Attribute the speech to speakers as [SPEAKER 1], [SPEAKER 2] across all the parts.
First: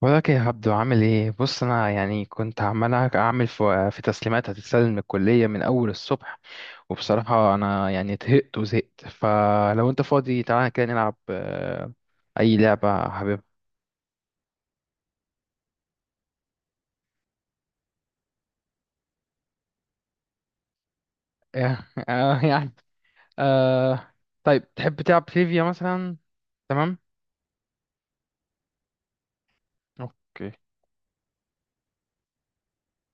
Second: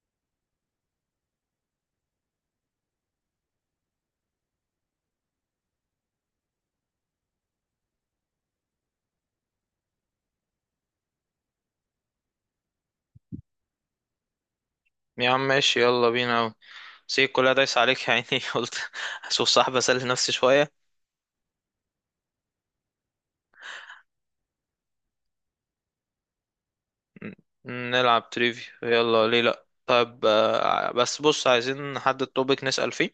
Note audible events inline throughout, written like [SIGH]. [SPEAKER 1] ولك يا عبدو، عامل ايه؟ بص، انا يعني كنت عمال اعمل في تسليمات هتتسلم من الكليه من اول الصبح، وبصراحه انا يعني طهقت وزهقت. فلو انت فاضي تعالى كده نلعب اي لعبه حبيبها.
[SPEAKER 2] يا عم ماشي، يلا بينا أوي. سيب كلها دايس عليك يا عيني. [LAUGHS] قلت اشوف صاحب اسلي نفسي شوية.
[SPEAKER 1] [LAUGHS] آه، يعني آه طيب، تحب تلعب تريفيا مثلا؟ تمام.
[SPEAKER 2] ن- نلعب تريفي، يلا. ليه لأ؟ طيب،
[SPEAKER 1] اوكي،
[SPEAKER 2] بس بص، عايزين نحدد توبيك نسأل فيه،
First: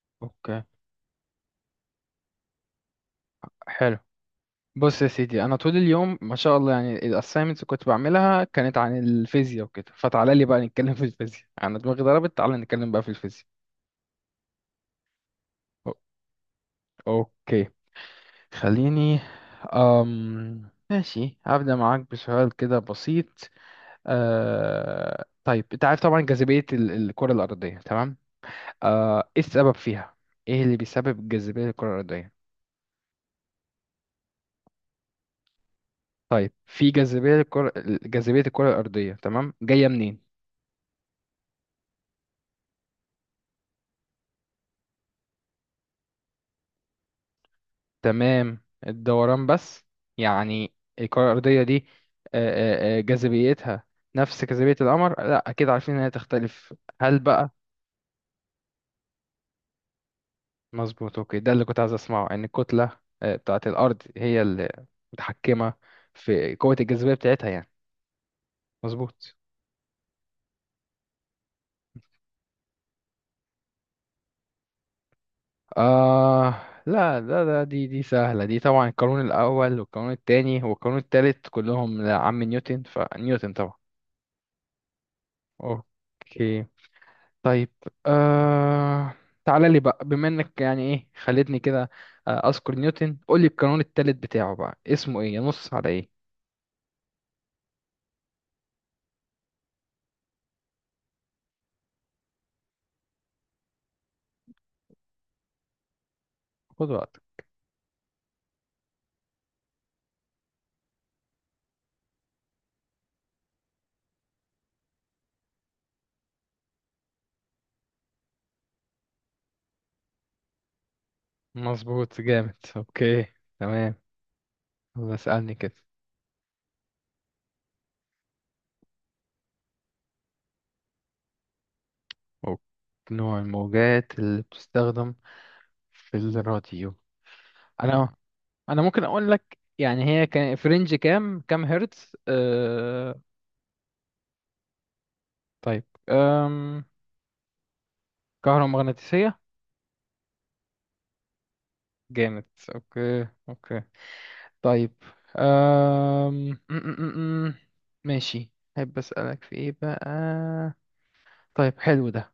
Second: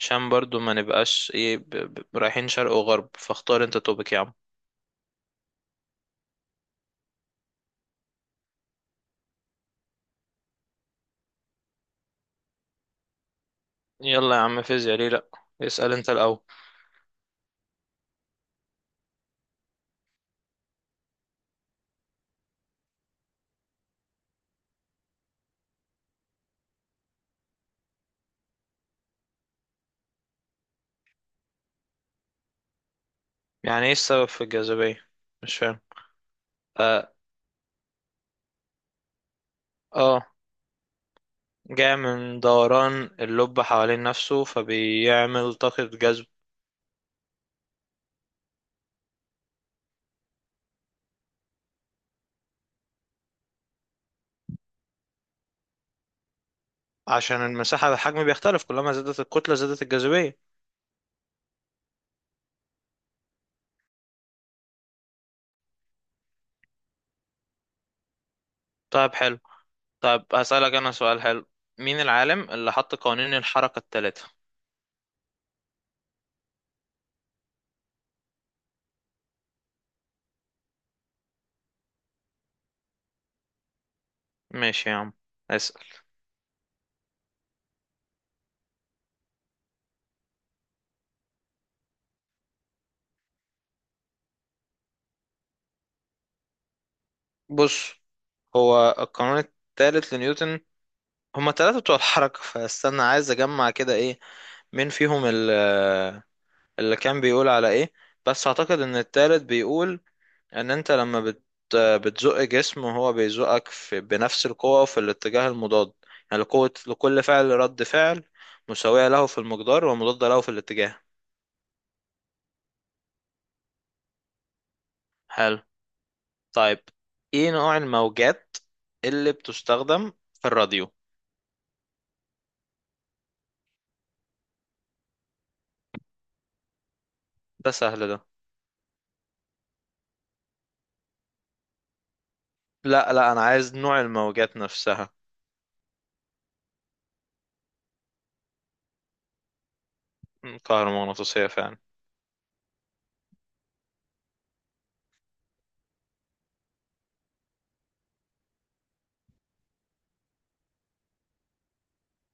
[SPEAKER 2] عشان برضو
[SPEAKER 1] اوكي،
[SPEAKER 2] ما نبقاش ايه رايحين شرق وغرب. فاختار انت
[SPEAKER 1] حلو.
[SPEAKER 2] توبيك يا عم.
[SPEAKER 1] بص يا سيدي، انا طول اليوم ما شاء الله، يعني الاسايمنتس كنت بعملها كانت عن الفيزياء وكده، فتعالى لي بقى نتكلم في الفيزياء، انا دماغي ضربت، تعالى نتكلم بقى في الفيزياء.
[SPEAKER 2] يلا يا عم، فيزياء ليه لأ. اسأل انت الأول.
[SPEAKER 1] اوكي، خليني. ماشي، هبدأ معاك بسؤال كده بسيط. طيب، انت عارف طبعا جاذبية الكرة الأرضية، تمام؟ ايه السبب فيها؟ ايه اللي بيسبب الجاذبية للكرة الأرضية؟
[SPEAKER 2] يعني ايه السبب في الجاذبية؟ مش فاهم.
[SPEAKER 1] طيب، في
[SPEAKER 2] اه.
[SPEAKER 1] جاذبية الكرة، جاذبية الكرة الأرضية، تمام، جاية منين؟
[SPEAKER 2] آه، جاء من دوران اللب حوالين نفسه، فبيعمل طاقة جذب.
[SPEAKER 1] تمام، الدوران بس؟ يعني الكرة الأرضية دي أه... أه... آه، جاذبيتها نفس جاذبية القمر؟ لا، أكيد عارفين إنها تختلف، هل
[SPEAKER 2] عشان
[SPEAKER 1] بقى؟
[SPEAKER 2] المساحة، الحجم بيختلف، كلما زادت الكتلة زادت الجاذبية.
[SPEAKER 1] مظبوط. اوكي، ده اللي كنت عايز اسمعه، ان الكتله بتاعه الارض هي اللي متحكمه في قوه الجاذبيه بتاعتها يعني،
[SPEAKER 2] طيب
[SPEAKER 1] مظبوط.
[SPEAKER 2] حلو. طيب هسألك أنا سؤال حلو: مين العالم اللي حط قوانين الحركة الثلاثة؟
[SPEAKER 1] آه. لا، ده دي سهله دي طبعا، القانون الاول والقانون الثاني والقانون الثالث كلهم لعم نيوتن، فنيوتن طبعا.
[SPEAKER 2] ماشي يا عم، اسأل.
[SPEAKER 1] اوكي، طيب. آه تعالى لي بقى، بما انك يعني ايه خلتني كده، اذكر نيوتن، قول لي القانون الثالث بتاعه بقى، اسمه ايه، ينص على ايه؟
[SPEAKER 2] بص، هو القانون الثالث لنيوتن، هما التلاتة بتوع الحركة، فاستنى، عايز أجمع كده إيه، مين فيهم
[SPEAKER 1] خد
[SPEAKER 2] اللي كان
[SPEAKER 1] وقتك.
[SPEAKER 2] بيقول على إيه. بس أعتقد إن التالت بيقول ان انت لما بتزق جسم، وهو بيزقك في بنفس القوة وفي الاتجاه المضاد. يعني لقوة لكل فعل رد فعل مساوية له في المقدار ومضادة له في الاتجاه.
[SPEAKER 1] مظبوط، جامد، اوكي، تمام. هو اسألني
[SPEAKER 2] حلو.
[SPEAKER 1] كده.
[SPEAKER 2] طيب ايه نوع الموجات اللي بتستخدم في الراديو؟
[SPEAKER 1] أو- نوع الموجات اللي بتستخدم في الراديو؟
[SPEAKER 2] ده سهل
[SPEAKER 1] أنا
[SPEAKER 2] ده.
[SPEAKER 1] أنا ممكن أقول لك يعني هي كان في رينج كام هرتز.
[SPEAKER 2] لا لا، انا عايز نوع الموجات نفسها.
[SPEAKER 1] طيب. أم... كهرومغناطيسية.
[SPEAKER 2] كهرومغناطيسية فعلا.
[SPEAKER 1] جامد. أوكي، أوكي. طيب. أم... م- م- م- م. ماشي، أحب أسألك في إيه بقى. طيب حلو ده.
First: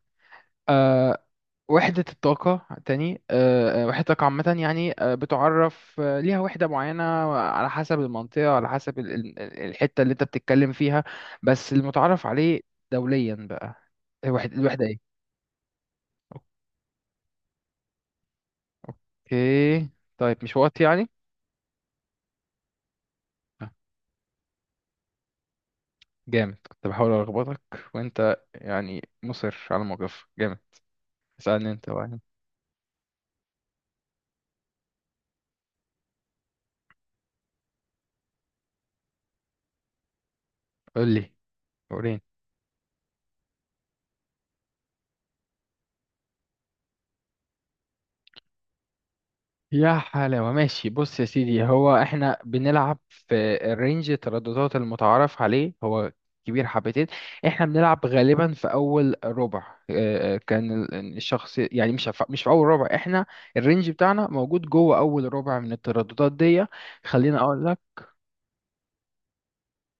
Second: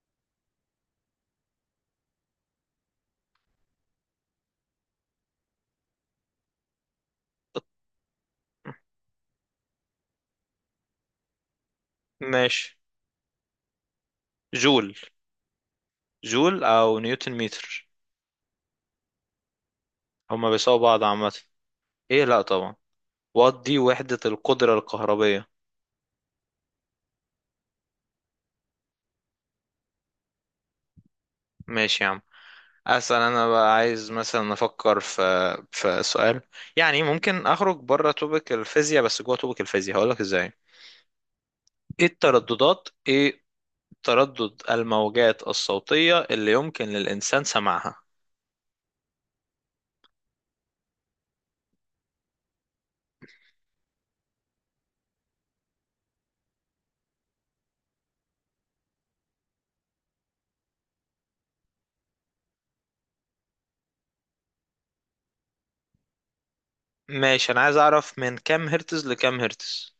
[SPEAKER 1] آه، وحدة الطاقة تاني، وحدة الطاقة عامة، يعني بتعرف ليها وحدة معينة على حسب المنطقة، على حسب الحتة اللي انت بتتكلم فيها، بس المتعارف عليه
[SPEAKER 2] ماشي.
[SPEAKER 1] دوليا بقى، الوحدة
[SPEAKER 2] جول.
[SPEAKER 1] ايه؟
[SPEAKER 2] جول او نيوتن متر.
[SPEAKER 1] اوكي، طيب،
[SPEAKER 2] هما
[SPEAKER 1] مش
[SPEAKER 2] بيساووا
[SPEAKER 1] وقت
[SPEAKER 2] بعض
[SPEAKER 1] يعني؟
[SPEAKER 2] عامة. ايه، لا طبعا، وات
[SPEAKER 1] آه،
[SPEAKER 2] دي وحدة القدرة الكهربية.
[SPEAKER 1] جامد، كنت بحاول ألخبطك، وانت يعني مصر على الموقف، جامد. اسألني انت
[SPEAKER 2] ماشي يا
[SPEAKER 1] بقى.
[SPEAKER 2] عم، اسال انا بقى، عايز مثلا افكر في سؤال، يعني ممكن اخرج بره توبك الفيزياء، بس جوه توبك الفيزياء، هقول لك ازاي.
[SPEAKER 1] قول لي، وريني.
[SPEAKER 2] ايه تردد الموجات الصوتية اللي يمكن للانسان سماعها؟
[SPEAKER 1] يا حلاوة، ماشي، بص يا سيدي، هو احنا بنلعب في الرينج، الترددات المتعارف عليه هو كبير حبتين، احنا بنلعب غالبا في اول ربع. اه، كان الشخص يعني، مش في اول ربع، احنا الرينج بتاعنا موجود جوه اول ربع من الترددات دي، خلينا
[SPEAKER 2] ماشي، انا
[SPEAKER 1] اقول
[SPEAKER 2] عايز
[SPEAKER 1] لك.
[SPEAKER 2] اعرف من كام هرتز لكام هرتز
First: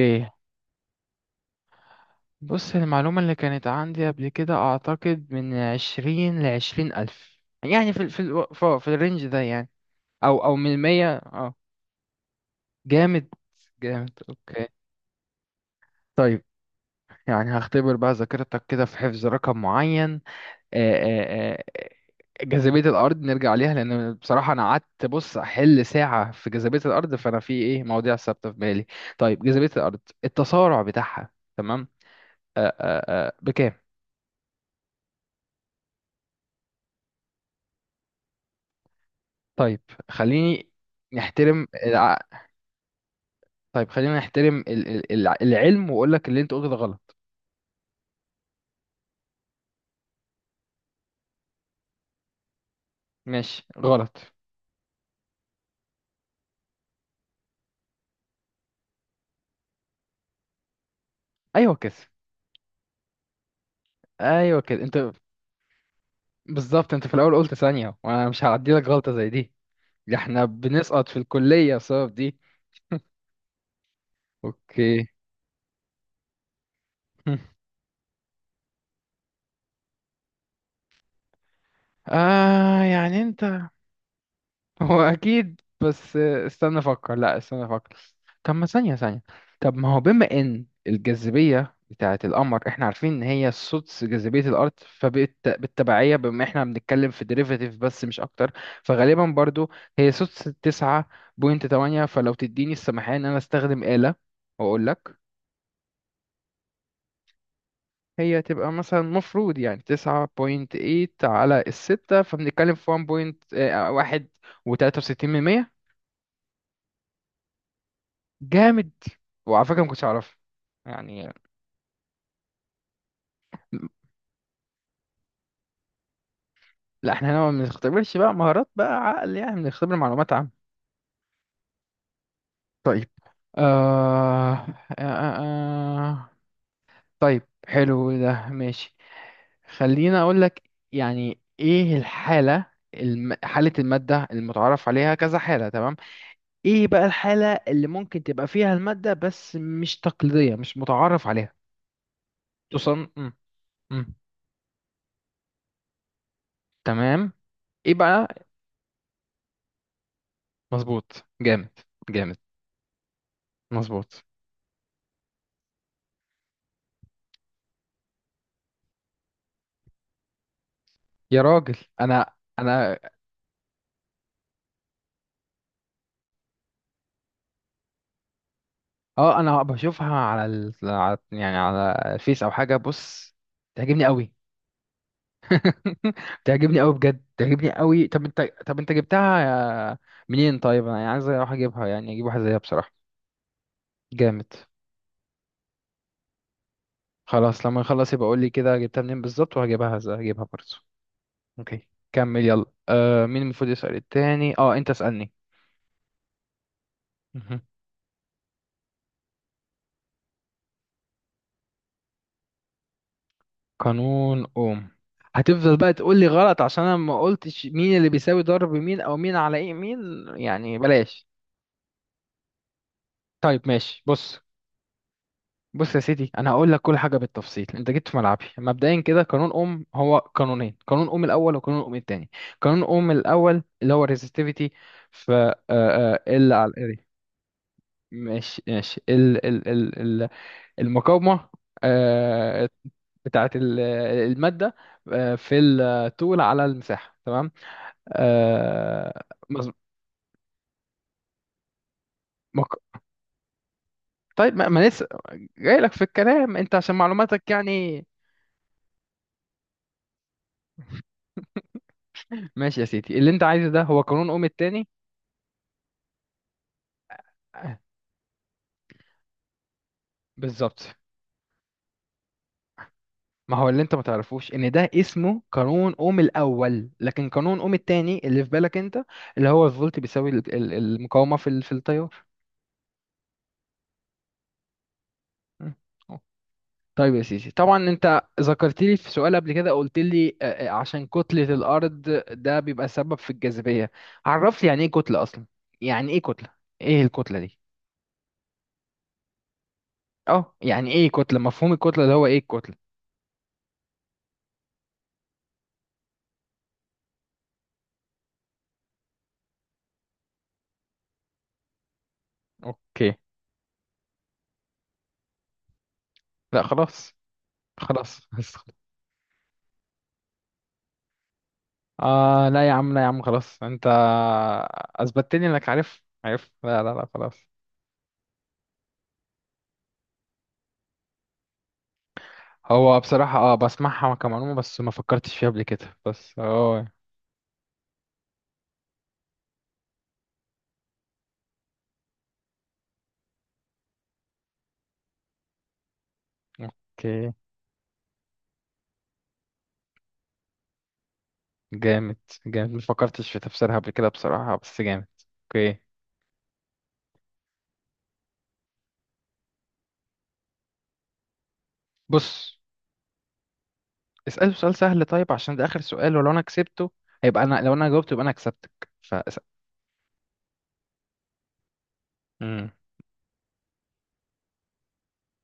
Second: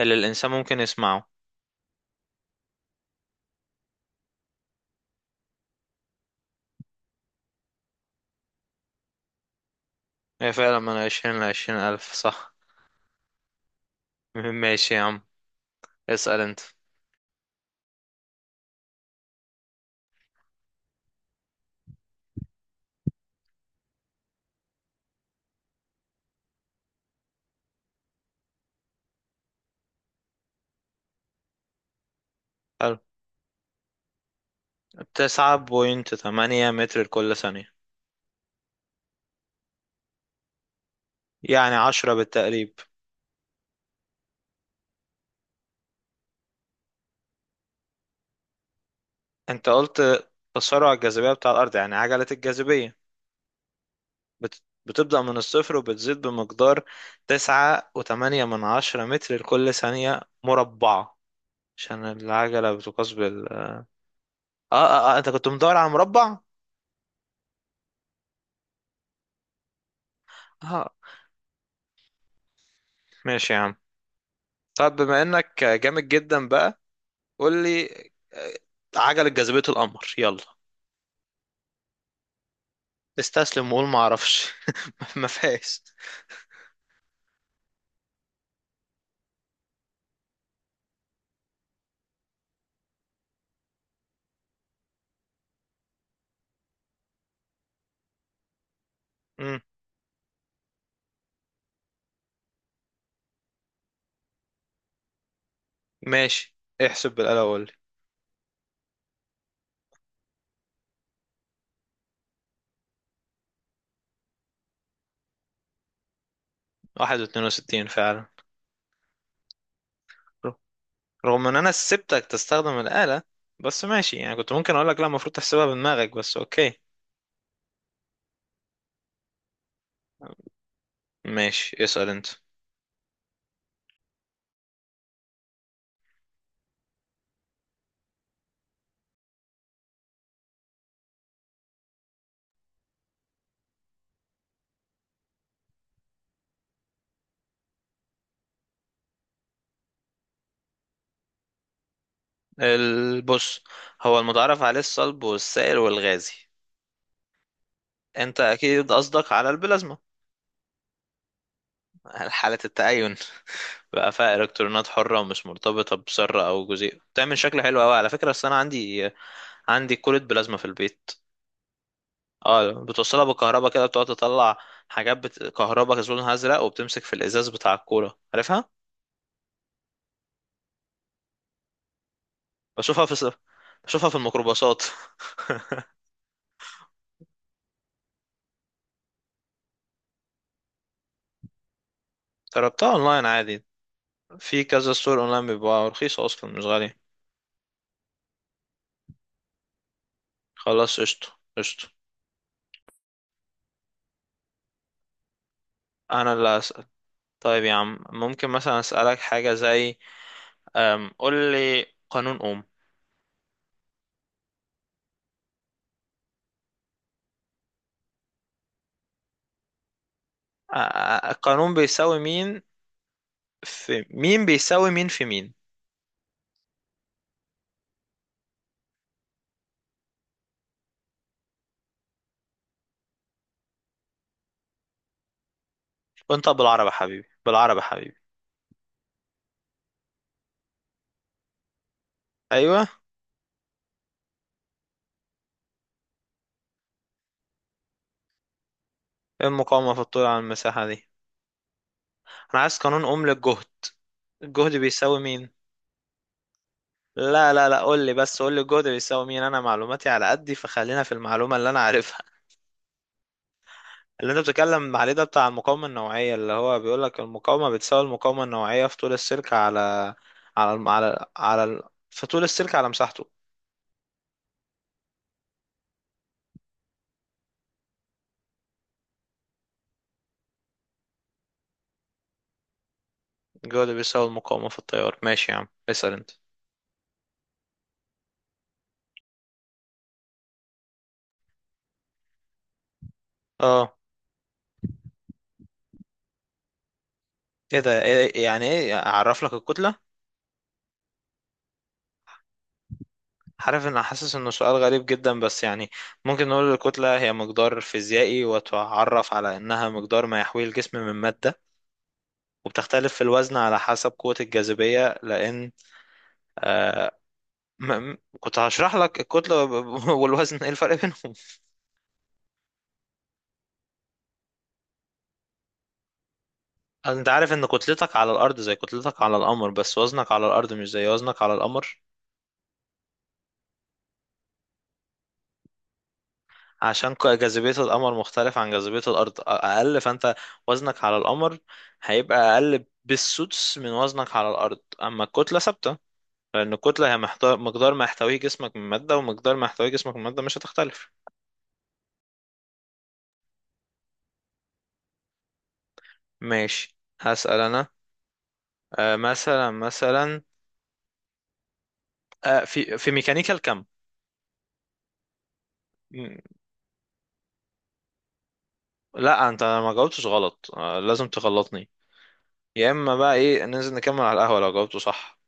[SPEAKER 2] اللي الانسان ممكن يسمعه.
[SPEAKER 1] بص، المعلومة اللي كانت عندي قبل كده، اعتقد من 20 لـ 20,000، يعني في ال- في الو- في في الرينج ده يعني، او
[SPEAKER 2] هي
[SPEAKER 1] او
[SPEAKER 2] فعلا
[SPEAKER 1] من
[SPEAKER 2] من
[SPEAKER 1] مية.
[SPEAKER 2] 20 ل
[SPEAKER 1] آه.
[SPEAKER 2] 20 الف، صح؟
[SPEAKER 1] جامد، جامد،
[SPEAKER 2] [LAUGHS]
[SPEAKER 1] اوكي.
[SPEAKER 2] ماشي يا عم، اسال
[SPEAKER 1] طيب،
[SPEAKER 2] انت.
[SPEAKER 1] يعني هختبر بقى ذاكرتك كده في حفظ رقم معين. آه، آه، آه، جاذبية الأرض نرجع ليها، لأن بصراحة أنا قعدت بص أحل ساعة في جاذبية الأرض، فأنا في إيه مواضيع ثابتة في بالي. طيب، جاذبية الأرض، التسارع بتاعها، تمام،
[SPEAKER 2] حلو.
[SPEAKER 1] بكام؟
[SPEAKER 2] 9.8 متر لكل ثانية،
[SPEAKER 1] طيب خليني نحترم
[SPEAKER 2] يعني 10
[SPEAKER 1] الع...
[SPEAKER 2] بالتقريب.
[SPEAKER 1] طيب، خلينا نحترم العلم، وأقول لك اللي أنت قلته ده غلط.
[SPEAKER 2] انت قلت تسارع الجاذبية بتاع الأرض، يعني عجلة الجاذبية،
[SPEAKER 1] ماشي، غلط.
[SPEAKER 2] بتبدأ من الصفر وبتزيد بمقدار 9.8 متر لكل ثانية مربعة،
[SPEAKER 1] أيوه كده.
[SPEAKER 2] عشان العجلة بتقاس بال
[SPEAKER 1] ايوه كده، انت
[SPEAKER 2] أنت كنت مدور على مربع؟
[SPEAKER 1] بالظبط انت في الاول قلت ثانية، وانا مش هعدي لك غلطة زي دي، ده احنا
[SPEAKER 2] آه،
[SPEAKER 1] بنسقط في الكلية بسبب دي.
[SPEAKER 2] ماشي يا عم. طب
[SPEAKER 1] اوكي.
[SPEAKER 2] بما إنك جامد جدا بقى،
[SPEAKER 1] [LAUGHS]
[SPEAKER 2] قول لي آه، عجلة جاذبية القمر، يلا،
[SPEAKER 1] اه يعني انت.
[SPEAKER 2] استسلم وقول معرفش.
[SPEAKER 1] [LAUGHS] هو
[SPEAKER 2] [LAUGHS] ما
[SPEAKER 1] اكيد،
[SPEAKER 2] فيهاش.
[SPEAKER 1] بس استنى افكر، لا استنى افكر. طب ما ثانية، ثانية. طب ما هو بما ان الجاذبية بتاعة القمر، احنا عارفين ان هي سدس جاذبية الارض، فبالتبعية، بما احنا بنتكلم في ديريفاتيف بس مش اكتر، فغالبا
[SPEAKER 2] مم،
[SPEAKER 1] برضو هي سدس 9.8، فلو تديني السماحية ان انا استخدم آلة واقول لك.
[SPEAKER 2] ماشي، احسب بالآلة وقول لي.
[SPEAKER 1] هي تبقى مثلا مفروض يعني 9.8/6، فبنتكلم في ون بوينت، واحد وتلاتة وستين من مية.
[SPEAKER 2] واحد واتنين وستين فعلا.
[SPEAKER 1] جامد، وعلى فكرة ما كنتش أعرفها يعني.
[SPEAKER 2] رغم ان انا سبتك تستخدم الآلة، بس ماشي، يعني كنت ممكن اقول لك لا، المفروض تحسبها بدماغك، بس اوكي.
[SPEAKER 1] لا، احنا هنا ما بنختبرش بقى مهارات بقى عقل يعني، بنختبر معلومات عامة.
[SPEAKER 2] ماشي، اسأل انت.
[SPEAKER 1] طيب. آه... آه... آه... آه. طيب حلو ده، ماشي، خلينا اقول لك، يعني ايه الحالة، حالة المادة المتعارف عليها كذا حالة، تمام، ايه بقى الحالة اللي ممكن تبقى فيها المادة بس مش تقليدية، مش متعارف عليها؟ تصن م.
[SPEAKER 2] بص،
[SPEAKER 1] م.
[SPEAKER 2] هو المتعارف عليه الصلب والسائل والغازي.
[SPEAKER 1] تمام، ايه بقى.
[SPEAKER 2] انت اكيد قصدك على البلازما.
[SPEAKER 1] مظبوط، جامد،
[SPEAKER 2] [LAUGHS]
[SPEAKER 1] جامد،
[SPEAKER 2] حالة التأين، بقى
[SPEAKER 1] مظبوط.
[SPEAKER 2] فيها الكترونات حرة ومش مرتبطة بذرة او جزيء، بتعمل شكل حلو قوي على فكرة. بس انا عندي كولة بلازما في البيت.
[SPEAKER 1] يا راجل، انا
[SPEAKER 2] اه،
[SPEAKER 1] انا
[SPEAKER 2] بتوصلها بالكهرباء كده، بتقعد تطلع حاجات كهرباء لونها ازرق، وبتمسك في الازاز بتاع الكورة، عارفها؟
[SPEAKER 1] اه انا بشوفها على يعني على الفيس او حاجة،
[SPEAKER 2] بشوفها في
[SPEAKER 1] بص. تعجبني
[SPEAKER 2] بشوفها في
[SPEAKER 1] قوي.
[SPEAKER 2] الميكروباصات.
[SPEAKER 1] [LAUGHS] تعجبني قوي بجد، تعجبني قوي. طب انت، طب انت جبتها منين؟ طيب، انا يعني عايز اروح اجيبها، يعني اجيب واحدة زيها
[SPEAKER 2] جربتها
[SPEAKER 1] بصراحة.
[SPEAKER 2] اونلاين عادي،
[SPEAKER 1] جامد.
[SPEAKER 2] في كذا ستور اونلاين، بيبقى رخيصة اصلا مش غالية.
[SPEAKER 1] خلاص، لما نخلص يبقى قول لي كده جبتها منين بالظبط، وهجيبها، هجيبها برضه.
[SPEAKER 2] خلاص، قشطة قشطة.
[SPEAKER 1] اوكي، كمل يلا. آه، مين المفروض يسأل التاني؟ اه، انت اسألني.
[SPEAKER 2] انا اللي هسأل. طيب
[SPEAKER 1] مهم.
[SPEAKER 2] يا عم ممكن مثلا اسألك حاجة زي قول لي قانون اوم.
[SPEAKER 1] قانون اوم، هتفضل بقى تقول لي غلط، عشان انا ما قلتش مين اللي بيساوي ضرب مين، او مين على ايه مين، يعني بلاش.
[SPEAKER 2] القانون بيساوي مين
[SPEAKER 1] طيب،
[SPEAKER 2] في
[SPEAKER 1] ماشي، بص.
[SPEAKER 2] مين، بيساوي مين في مين؟
[SPEAKER 1] بص يا سيدي، انا هقول لك كل حاجه بالتفصيل، انت جيت في ملعبي مبدئيا كده. قانون اوم هو قانونين، قانون اوم الاول وقانون اوم التاني. قانون اوم الاول اللي هو الريزستيفيتي، ف
[SPEAKER 2] وانت
[SPEAKER 1] ال على
[SPEAKER 2] بالعربي يا
[SPEAKER 1] الاري.
[SPEAKER 2] حبيبي، بالعربي يا حبيبي.
[SPEAKER 1] ماشي، ماشي، ال المقاومة، آه،
[SPEAKER 2] ايوه.
[SPEAKER 1] بتاعة المادة، في الطول على المساحة، تمام، آه،
[SPEAKER 2] إيه
[SPEAKER 1] مظ-
[SPEAKER 2] المقاومة في الطول على المساحة دي؟ انا عايز
[SPEAKER 1] مق-
[SPEAKER 2] قانون اوم للجهد.
[SPEAKER 1] طيب، ما
[SPEAKER 2] الجهد
[SPEAKER 1] ما لسه
[SPEAKER 2] بيساوي مين؟
[SPEAKER 1] جاي لك في الكلام انت، عشان
[SPEAKER 2] لا
[SPEAKER 1] معلوماتك
[SPEAKER 2] لا لا، قول
[SPEAKER 1] يعني.
[SPEAKER 2] لي بس، قول لي الجهد بيساوي مين. انا معلوماتي على قدي، فخلينا في المعلومه اللي انا عارفها.
[SPEAKER 1] ماشي يا سيدي، اللي انت عايزه ده هو
[SPEAKER 2] [LAUGHS] اللي
[SPEAKER 1] قانون
[SPEAKER 2] انت
[SPEAKER 1] اوم التاني.
[SPEAKER 2] بتتكلم عليه ده بتاع المقاومه النوعيه، اللي هو بيقول لك المقاومه
[SPEAKER 1] آه،
[SPEAKER 2] بتساوي المقاومه النوعيه في طول السلك على على الم-
[SPEAKER 1] بالظبط.
[SPEAKER 2] على على ال- في طول السلك على مساحته.
[SPEAKER 1] ما هو اللي انت ما تعرفوش ان ده اسمه قانون اوم الاول، لكن قانون اوم التاني اللي في بالك انت، اللي هو الفولت بيساوي المقاومة في التيار.
[SPEAKER 2] الجهد بيساوي المقاومه في التيار. ماشي يا عم، اسال انت.
[SPEAKER 1] طيب يا سيدي، طبعا انت ذكرت لي في سؤال قبل كده، قلت لي عشان كتلة الارض ده بيبقى سبب في الجاذبية.
[SPEAKER 2] اه،
[SPEAKER 1] عرف لي يعني ايه كتلة اصلا، يعني ايه كتلة، ايه الكتلة دي؟
[SPEAKER 2] ايه ده؟ إيه، يعني ايه اعرف لك الكتله؟
[SPEAKER 1] اه، يعني ايه كتلة، مفهوم الكتلة ده، هو ايه الكتلة؟
[SPEAKER 2] عارف، ان حاسس انه سؤال غريب جدا، بس يعني ممكن نقول الكتله هي مقدار فيزيائي، وتعرف على انها مقدار ما يحويه الجسم من ماده، وبتختلف
[SPEAKER 1] اوكي،
[SPEAKER 2] في الوزن على حسب قوة الجاذبية، لأن...
[SPEAKER 1] لا
[SPEAKER 2] آه.
[SPEAKER 1] خلاص، خلاص.
[SPEAKER 2] كنت
[SPEAKER 1] [LAUGHS]
[SPEAKER 2] هشرح لك الكتلة [LAUGHS] والوزن، ايه الفرق بينهم.
[SPEAKER 1] اه لا يا عم، لا يا عم، خلاص، انت اثبتت لي انك عارف، عارف، لا لا لا
[SPEAKER 2] انت
[SPEAKER 1] خلاص.
[SPEAKER 2] عارف ان كتلتك على الأرض زي كتلتك على القمر، بس وزنك على الأرض مش زي وزنك على القمر.
[SPEAKER 1] هو بصراحة اه بسمعها كمعلومة، بس ما فكرتش فيها قبل كده، بس اه.
[SPEAKER 2] عشان جاذبية القمر مختلف عن جاذبية الأرض، أقل. فأنت وزنك على القمر هيبقى أقل بالسدس من وزنك على الأرض، أما الكتلة ثابتة، لأن الكتلة هي
[SPEAKER 1] اوكي،
[SPEAKER 2] محتوى مقدار ما يحتويه جسمك من مادة، ومقدار ما يحتويه جسمك من مادة مش هتختلف.
[SPEAKER 1] جامد، جامد، ما فكرتش في تفسيرها قبل كده بصراحة، بس جامد. اوكي.
[SPEAKER 2] ماشي، هسأل أنا. مثلا.
[SPEAKER 1] بص،
[SPEAKER 2] في ميكانيكا الكم.
[SPEAKER 1] اسأله سؤال سهل، طيب عشان ده آخر سؤال، ولو
[SPEAKER 2] م-
[SPEAKER 1] انا كسبته هيبقى انا، لو انا جاوبته يبقى انا كسبتك، فاسأل.
[SPEAKER 2] لا، انت ما جاوبتش غلط، لازم تغلطني.
[SPEAKER 1] مم.
[SPEAKER 2] يا اما بقى ايه، ننزل نكمل على القهوة لو جاوبته صح،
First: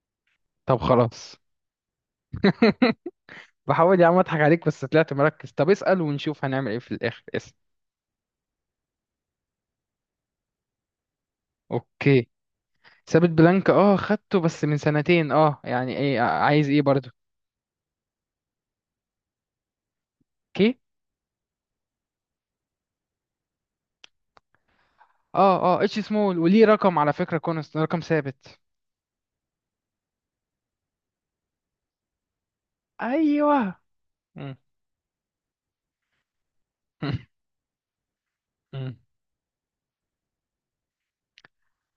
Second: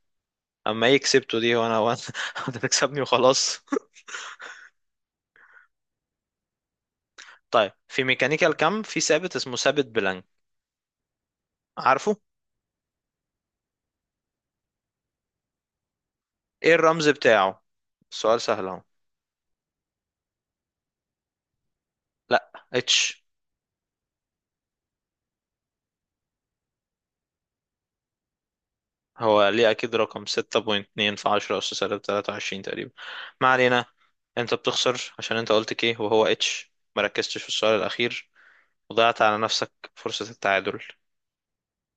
[SPEAKER 1] طب
[SPEAKER 2] اما ايه
[SPEAKER 1] خلاص.
[SPEAKER 2] كسبته دي، وانا [LAUGHS] انت تكسبني
[SPEAKER 1] [LAUGHS]
[SPEAKER 2] وخلاص. [LAUGHS]
[SPEAKER 1] بحاول يا عم اضحك عليك، بس طلعت مركز، طب اسأل ونشوف هنعمل ايه في الآخر، اسأل.
[SPEAKER 2] طيب في ميكانيكا الكم في ثابت اسمه ثابت بلانك، عارفه؟
[SPEAKER 1] اوكي. ثابت بلانك، اه خدته بس من سنتين، اه يعني ايه، عايز
[SPEAKER 2] ايه
[SPEAKER 1] ايه
[SPEAKER 2] الرمز
[SPEAKER 1] برضو؟
[SPEAKER 2] بتاعه؟ السؤال سهل اهو.
[SPEAKER 1] اوكي.
[SPEAKER 2] لا، اتش.
[SPEAKER 1] اه، اه، اتش سمول، وليه رقم على فكرة، كونست، رقم ثابت.
[SPEAKER 2] هو ليه اكيد رقم، 6.2 في 10 اس سالب 23 تقريبا. ما
[SPEAKER 1] ايوه.
[SPEAKER 2] علينا. انت
[SPEAKER 1] مم.
[SPEAKER 2] بتخسر عشان انت قلت كيه وهو اتش، مركزتش في السؤال الاخير،
[SPEAKER 1] [LAUGHS]
[SPEAKER 2] وضيعت على نفسك فرصة التعادل.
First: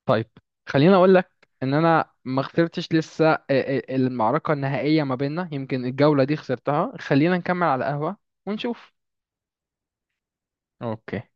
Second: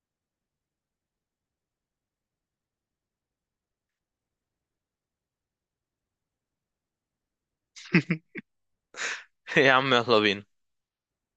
[SPEAKER 1] طيب، خليني اقول لك ان انا ما خسرتش لسه، المعركه النهائيه ما بيننا، يمكن الجوله دي خسرتها، خلينا نكمل على قهوه ونشوف.
[SPEAKER 2] [LAUGHS] يا عم يلا بينا.
[SPEAKER 1] اوكي